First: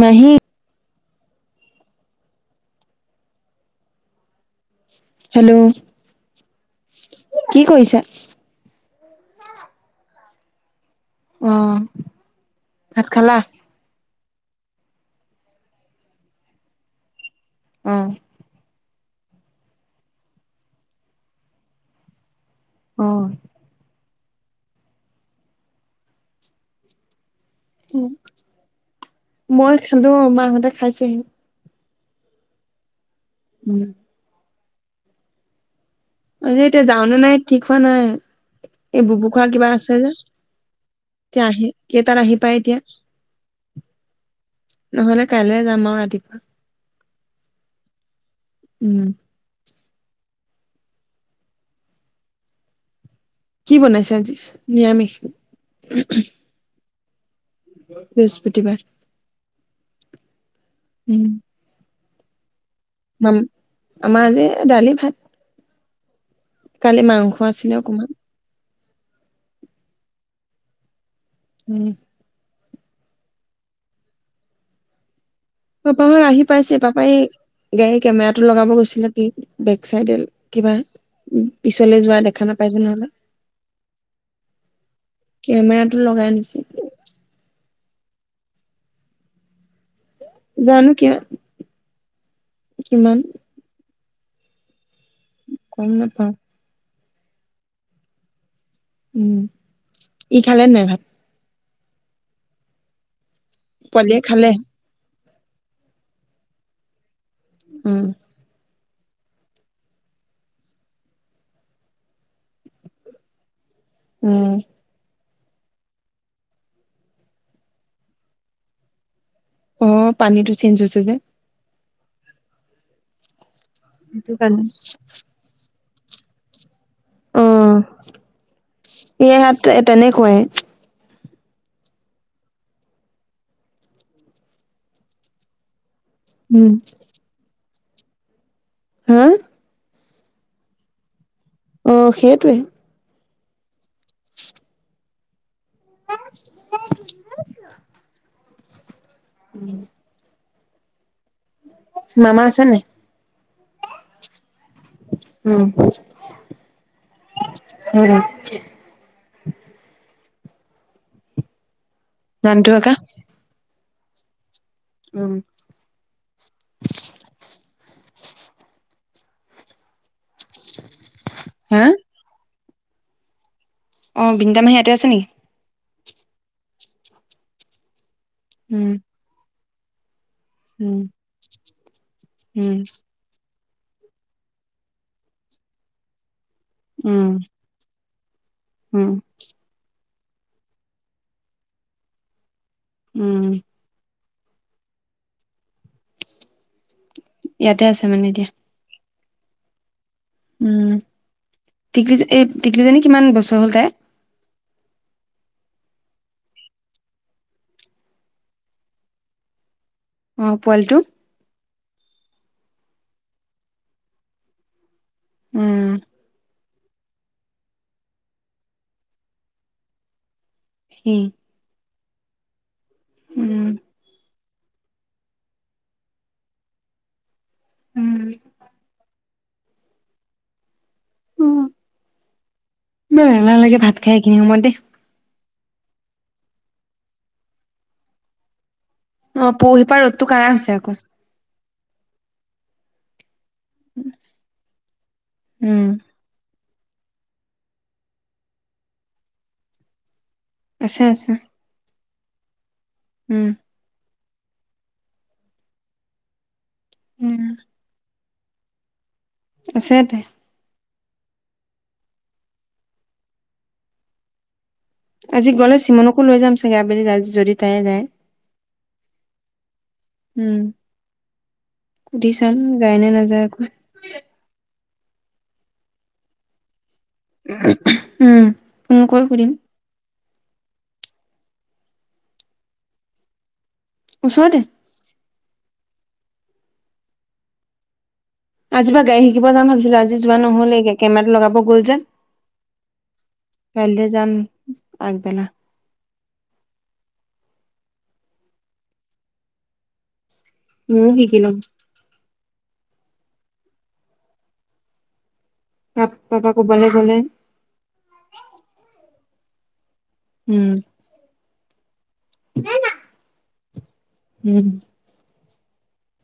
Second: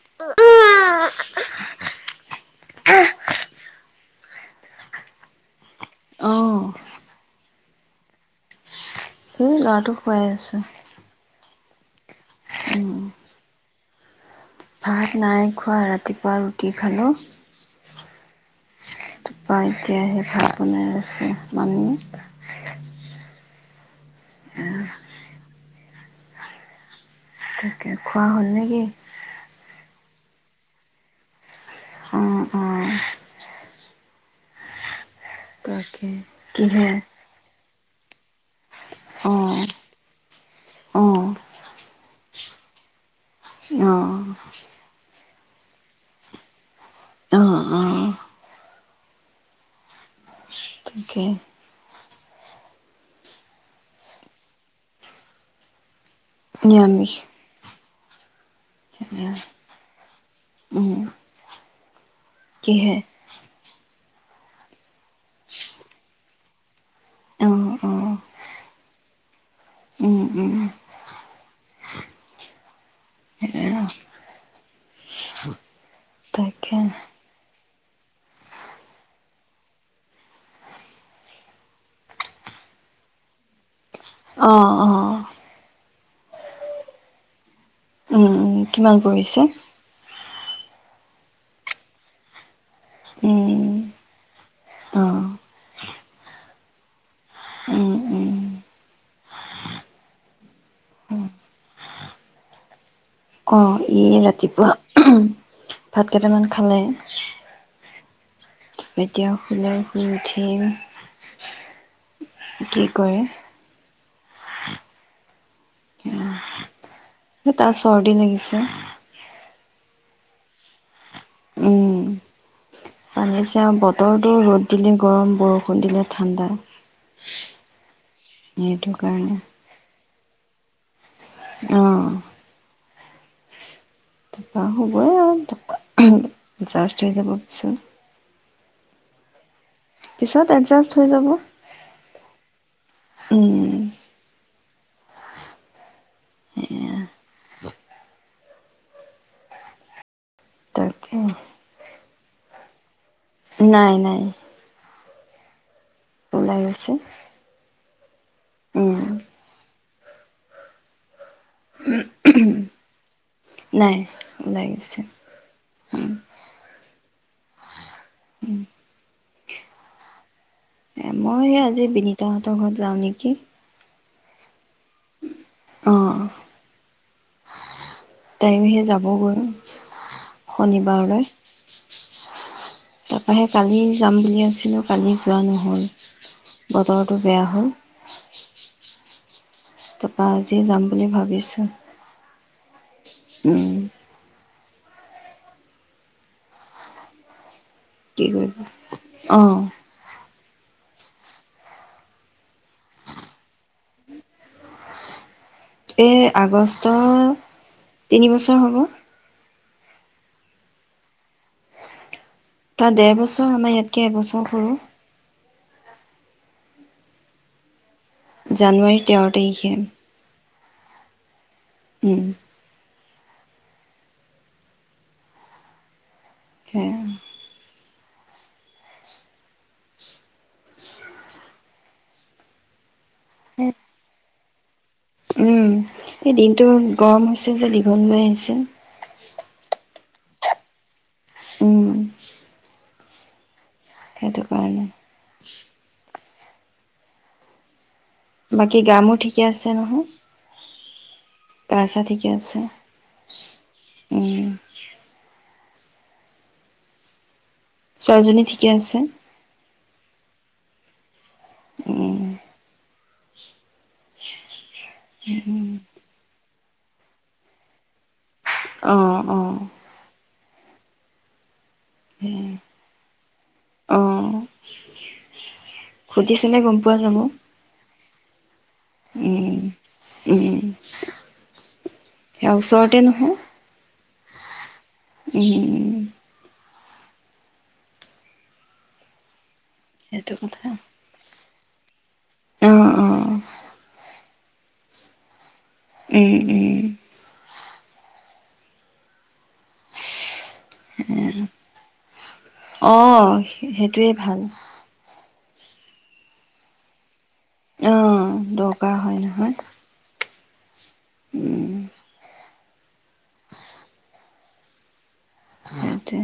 মাহী [unintelligible] হেল্ল' কি কৰিছা। এ' ল'ৰাটো শুৱাই আছোঁ। অ'। ভাত খালা। ভাত নাই খোৱা ৰাতিপুৱা ৰুটি খালো। অঁ। তাৰপা এতিয়াহে ভাত বনাই আছে মামিয়ে। অ'। খোৱা হ'ল নেকি? মই মাহঁতে খাইছেহি। অ', অ', উম। তাকে আমি এতিয়া কিহে যাও নে নাই ঠিক খোৱা নাই, এই বুবু খুৰা অ', কিবা আছে যে অ', এতিয়া আহি কেইতাত আহি পায় এতিয়া। নহলে [inaudible] কাইলে যাম আৰু ৰাতিপুৱা। অ', অ', উম। তাকে। কি বনাইছে আজি নিৰামিষ। নিৰামিষ। বৃহস্পতিবাৰ। ঠিকে আছে। উম। কিহে ম আম যে এ দালি ভাত কালি মাংস অ', আছিলে অকমান অ', উম, উম, উম অপাহৰ আহি তাকে পাইছে পাপাই গাড়ী কেমেৰাটো লগাব গৈছিলে বেক চাইডে কিবা পিছলে যোৱা দেখা নাপাইছে নহলে অ অ কেমেৰাতটো লগাই নিছিল উম, কিমান পৰিছে জানো কিিয় কিমান উম, অ', [unintelligible] গম নেপাওঁ- উম, উম উম, ই খালে নে ভাত? অ ইএ পোৱালিয়ে খালে ৰাতিপুৱা- ভাত কেটেমান খালে। উম- এতিয়া শুলৰ শুই উঠিয়ে, কি কৰে? উম্- হেই তাৰ চৰ্দি লাগিছে। অ পানীটো চেঞ্জ হৈছে যে- উম তানিছ- এতিয়া বতৰটো সেইটো কাৰণে ৰ'দ দিলে গৰম বৰষুণ দিলে- ঠাণ্ডা- অ সেইটো কাৰণে, ইহাত তে-তেনে- কুৱেইট- অ- তপা হ'বই আৰু তপা- উম [unintelligible] জাৰষ্ট হৈ যাব পিচত-ন হা- পিছত এডজাস্ট হৈ যাব। অ সেইটোৱে- উম- সেইয়াই উম- তাকে- মামা আছে নাই? নাই নাই, উম [unintelligible] ওলাই গৈছে, উম উম- ঝানতো আকা- নাই ওলাই- গৈছে, আম- উম- এ মইযে হা আজি বিনিতাহঁত তোৰ ঘৰত যাওঁ নেকি? অ বিনিতামাহি ইয়াতে আছে নিকি? অঁ- টাইম আহিলে উম যাব গৈ। [unintelligible] উম শনিবাৰলৈ উম তাপাহে- কালি যাম বুলি আছিলোঁ কালি যোৱা নহ'ল। বতৰটো উম, বেয়া হ'ল উম তাৰপৰা আজি যাম বুলি ভাবিছোঁ উম ইয়াতে আছে মানে এতিয়া আহ উম টিকলি এই টিকলিজনী কিমান বছৰ হল তাই এ আগষ্টৰ তিনি বছৰ হ'ব অ পোৱালিটো তাৰ দেেৰ বছৰ আমাৰ ইয়াতকে এবছৰ সৰুো উম জানুৱাৰী তেৰ তাৰিখে হম উম উম স উম উম ব ন নাল লাগে ভাত খাই সিনি সময় দ উম এই দিনটো গৰম হৈছে যে দীঘল মাই আহিছে অ পঢহি পাৰ তো ক হৈছে আকৌ উ সেইটো কাৰণে উম, বাকী গামো ঠিকে আছে নহয় আছো আছা া ঠিকে আছে উম উম উম ছোৱালীজনী ঠিকে আছে আছেতে উম। আজি উম। গ'লে চিমনকো লৈ যাম চ আ বুলিলি আজি যদি তাই যায়। আহ আহ। উম। সুধি চাম সেয়াই যায় নে নাযায় আকৌ সুধিছেনে গম পাই। উ উম। ফোনকৈ সুধিম। উম, উম সেয়া ওচৰতে নহয়। ওচৰতে উওম। আজিবা গায়ি শিকিব যাম ছিল আজি সেইটো যোৱা কথা। নহ'লে এ কেমেৰাটো লগাব। গোল্জন অ', অ', কাইলৈ যাম। আগবেলা উম উম। ম শিকিলম অ সেইটোৱে ভাল পাপ পাপা কবালে গলে অ দৰকাৰ হয় ন। হয়। উম। উম। না না [unintelligible] উম। সেইটো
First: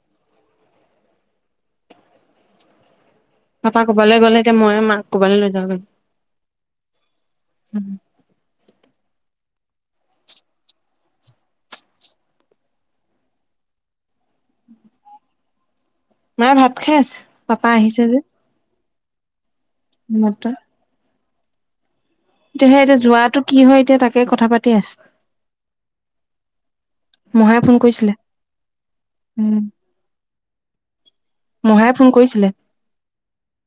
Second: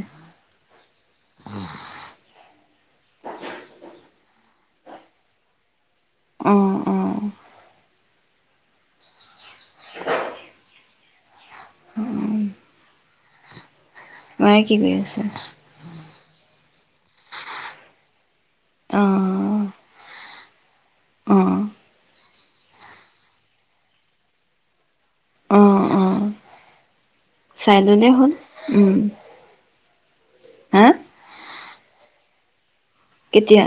এ পাপা কবালে গ'লে এতিয়া মই মাক ক'বা লে লৈ যাওঁ লাগি আহ আহ। [unintelligible] অঁ মায়ে কি কৰি আছে? মায়ে ভাত খাই আছে পাপা আহিছে যে অ। নটা অ এতিয়া সেই এতিয়া যোৱাটো কি হয় এতিয়া তাকে কথা পাতি আছো। অ অ মহায়ে চাই ফোন ল'লে কৰিছিলে হ'ল। উম, উম হা মহায়ে ফোন কৰিছিলে কেতিয়া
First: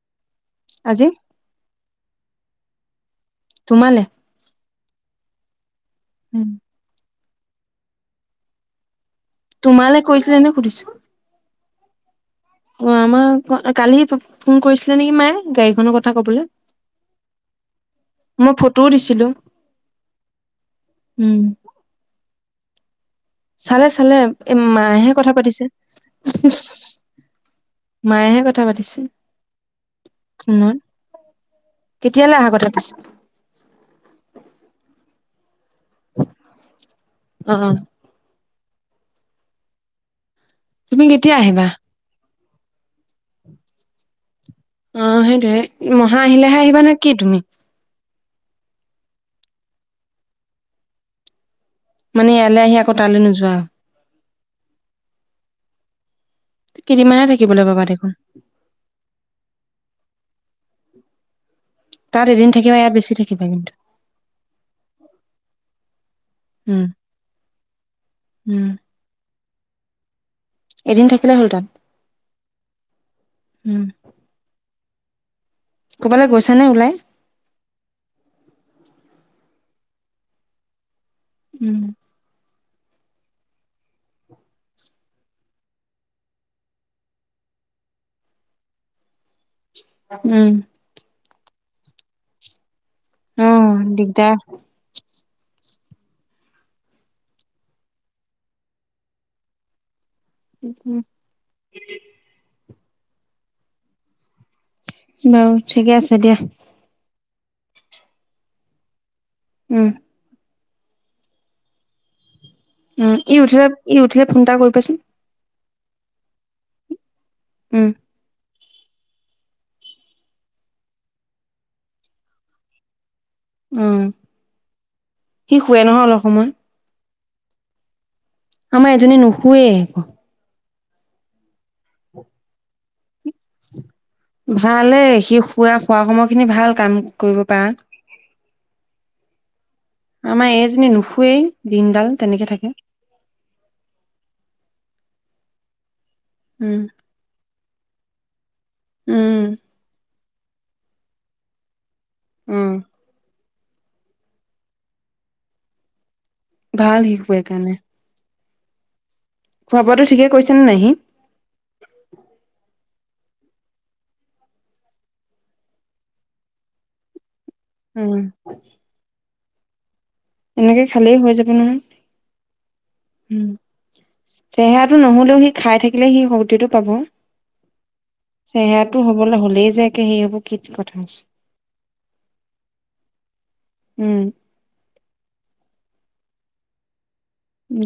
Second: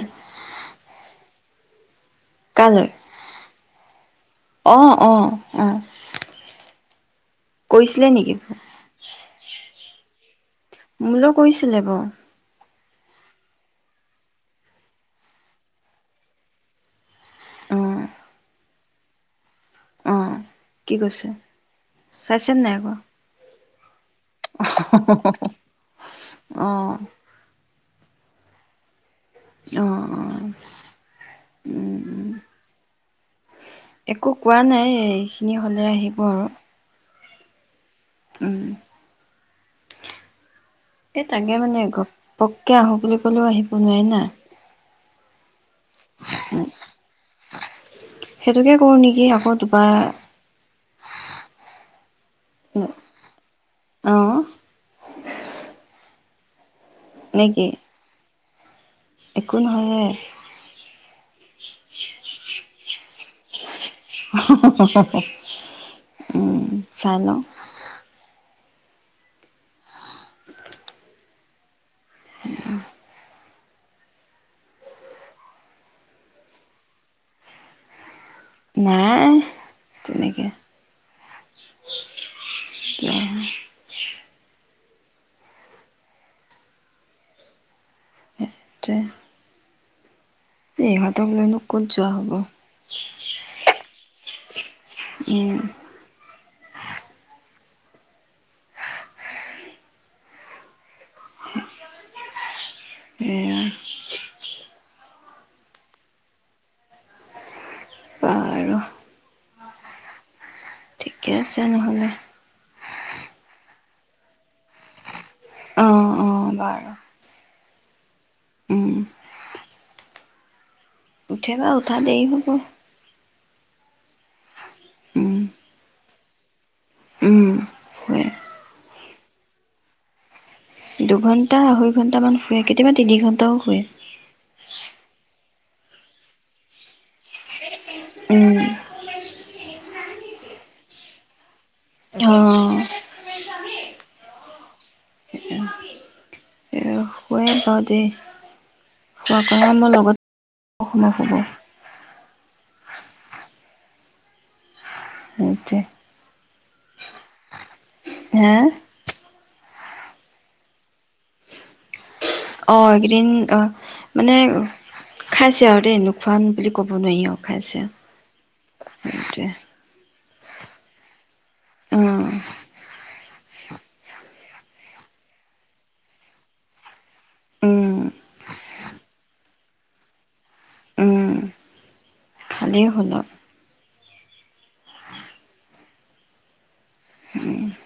আজি কলৈ তোমাল অ অ অ উম কৈছিলে নেকি তোমালৈ কৈছিলে নে সুধিছো ছিলে ব অ আমাৰ কালি ফোন কৰিছিলে নেকি মায়ে গাড়ীখনৰ কথা কবলৈ মোৰ ফু ত দিছিলোঁ আহ কি কৈছে চাইচ নাই আকৌ চালে চালে মাহেহে কথা পাতিছে অ মায়েহে কথা পাতিছিল অ অ শত উম কেতিয়ালৈ অা কথা পিছ একো কোৱা নাই আপিনি হ'লে আহিব আৰু অ অ উম তুমি এ কেতিয়া তাকে আহিবা মানে একপ পপককে আহো বুলি ক'লেও আহিব নোৱাৰি না অ হ মহা আহিলেহে আহিবাানে কি তুমি সেইটোকে কৰো নেকি আকৌ দু বাাৰ মানে ইয়ালৈ আহি আকৌ তালৈ নোযোৱা অ কেইদিনমানে থাকিবলৈ নেকি পাবা দেখোন একো নহয় তাৰ এদিন থাকিবা ইয়াৰ বেছি থাকিবা কিন্তু উম চাই লওঁ উম এদিন থাকিলে হল তাত আহ উম ক'বালৈ গৈচে নে ওলাই। নাই, তেনেকে। উম [unintelligible] [unintelligible] অ উম। তক লৈনো ক'ত যোৱা হ'ব। অঁ, দিগদাৰ উম [unintelligible] এয়া। বাৰু, ঠিকে আছে দিয়া। বাৰু উম। ঠিকে আছে, নহ'লে। উম, ই উঠিলে ই উঠিলে, ফোন এটা কৰিবাচোন। অ অ', বাৰু। উম। উম উঠে বা উঠা দেৰি হ'ব। উম, উম সি শুৱে নহয়, অলপ সময়। উম শুৱে আমাৰ এজনীয়ে নুশুৱে একো। দুঘণ্টা আঢ়ৈ ঘণ্টামান শুৱে, কেতিয়াবা তিনি ঘণ্ট টাও শুৱে। ভালেই, সি শুৱে, শুৱা সময়খিনি ভাল কাম কৰিব পাৰা। উম। আমাৰ এইজনী নুশোৱেই দিনডাল অ তেনেকে থাকে। উম। [unintelligible] [unintelligible] উম আমাৰ লগত অকমান শুব। উম। সেইটোৱে। ভাল সি শুয়ে কাৰণে। হে। খোৱা-বোৱাটো ঠিকেই কৰিছে নাই সি। অ', এইকেইদিন, অ, মানে খাইছে আৰু দেই নোখোৱা বুলি ক'ব নোৱাৰি আৰু। খাইছে, উম সেইটোৱেই। এনেকে খালেই হৈ যাব। [unintelligible] অ উম, চেহেৰাটো নহ'লেও সি খাই থাকিলে সি শক্তিটো পাব। উম। চেহেৰাটো হ'বলৈ হ'লেই যেই একে সেই হ'ব কি কথা আছে। খালেই হ'ল আৰু। উম।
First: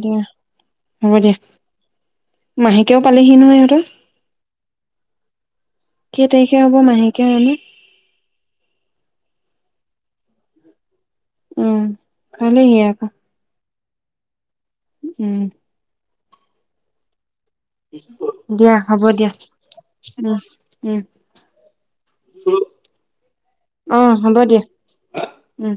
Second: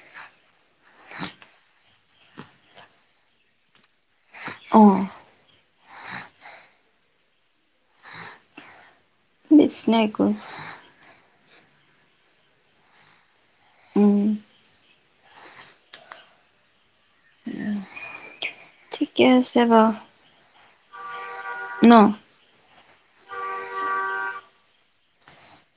দিয়া হ'ব দিয়া। মাহেকেও পালেহি নহয়, সিহঁতৰ অ'। কেই তাৰিখে হ'ব? মাহেকীয়া জানো বিছ নে একৈশ? উম, পালেহিয়েই, আকৌ উম উম। কো [unintelligible] দিয়া, হ'ব ঠিকে দিয়া। আছে বাৰু উম। উম ন আহ হ'ব দিয়া উম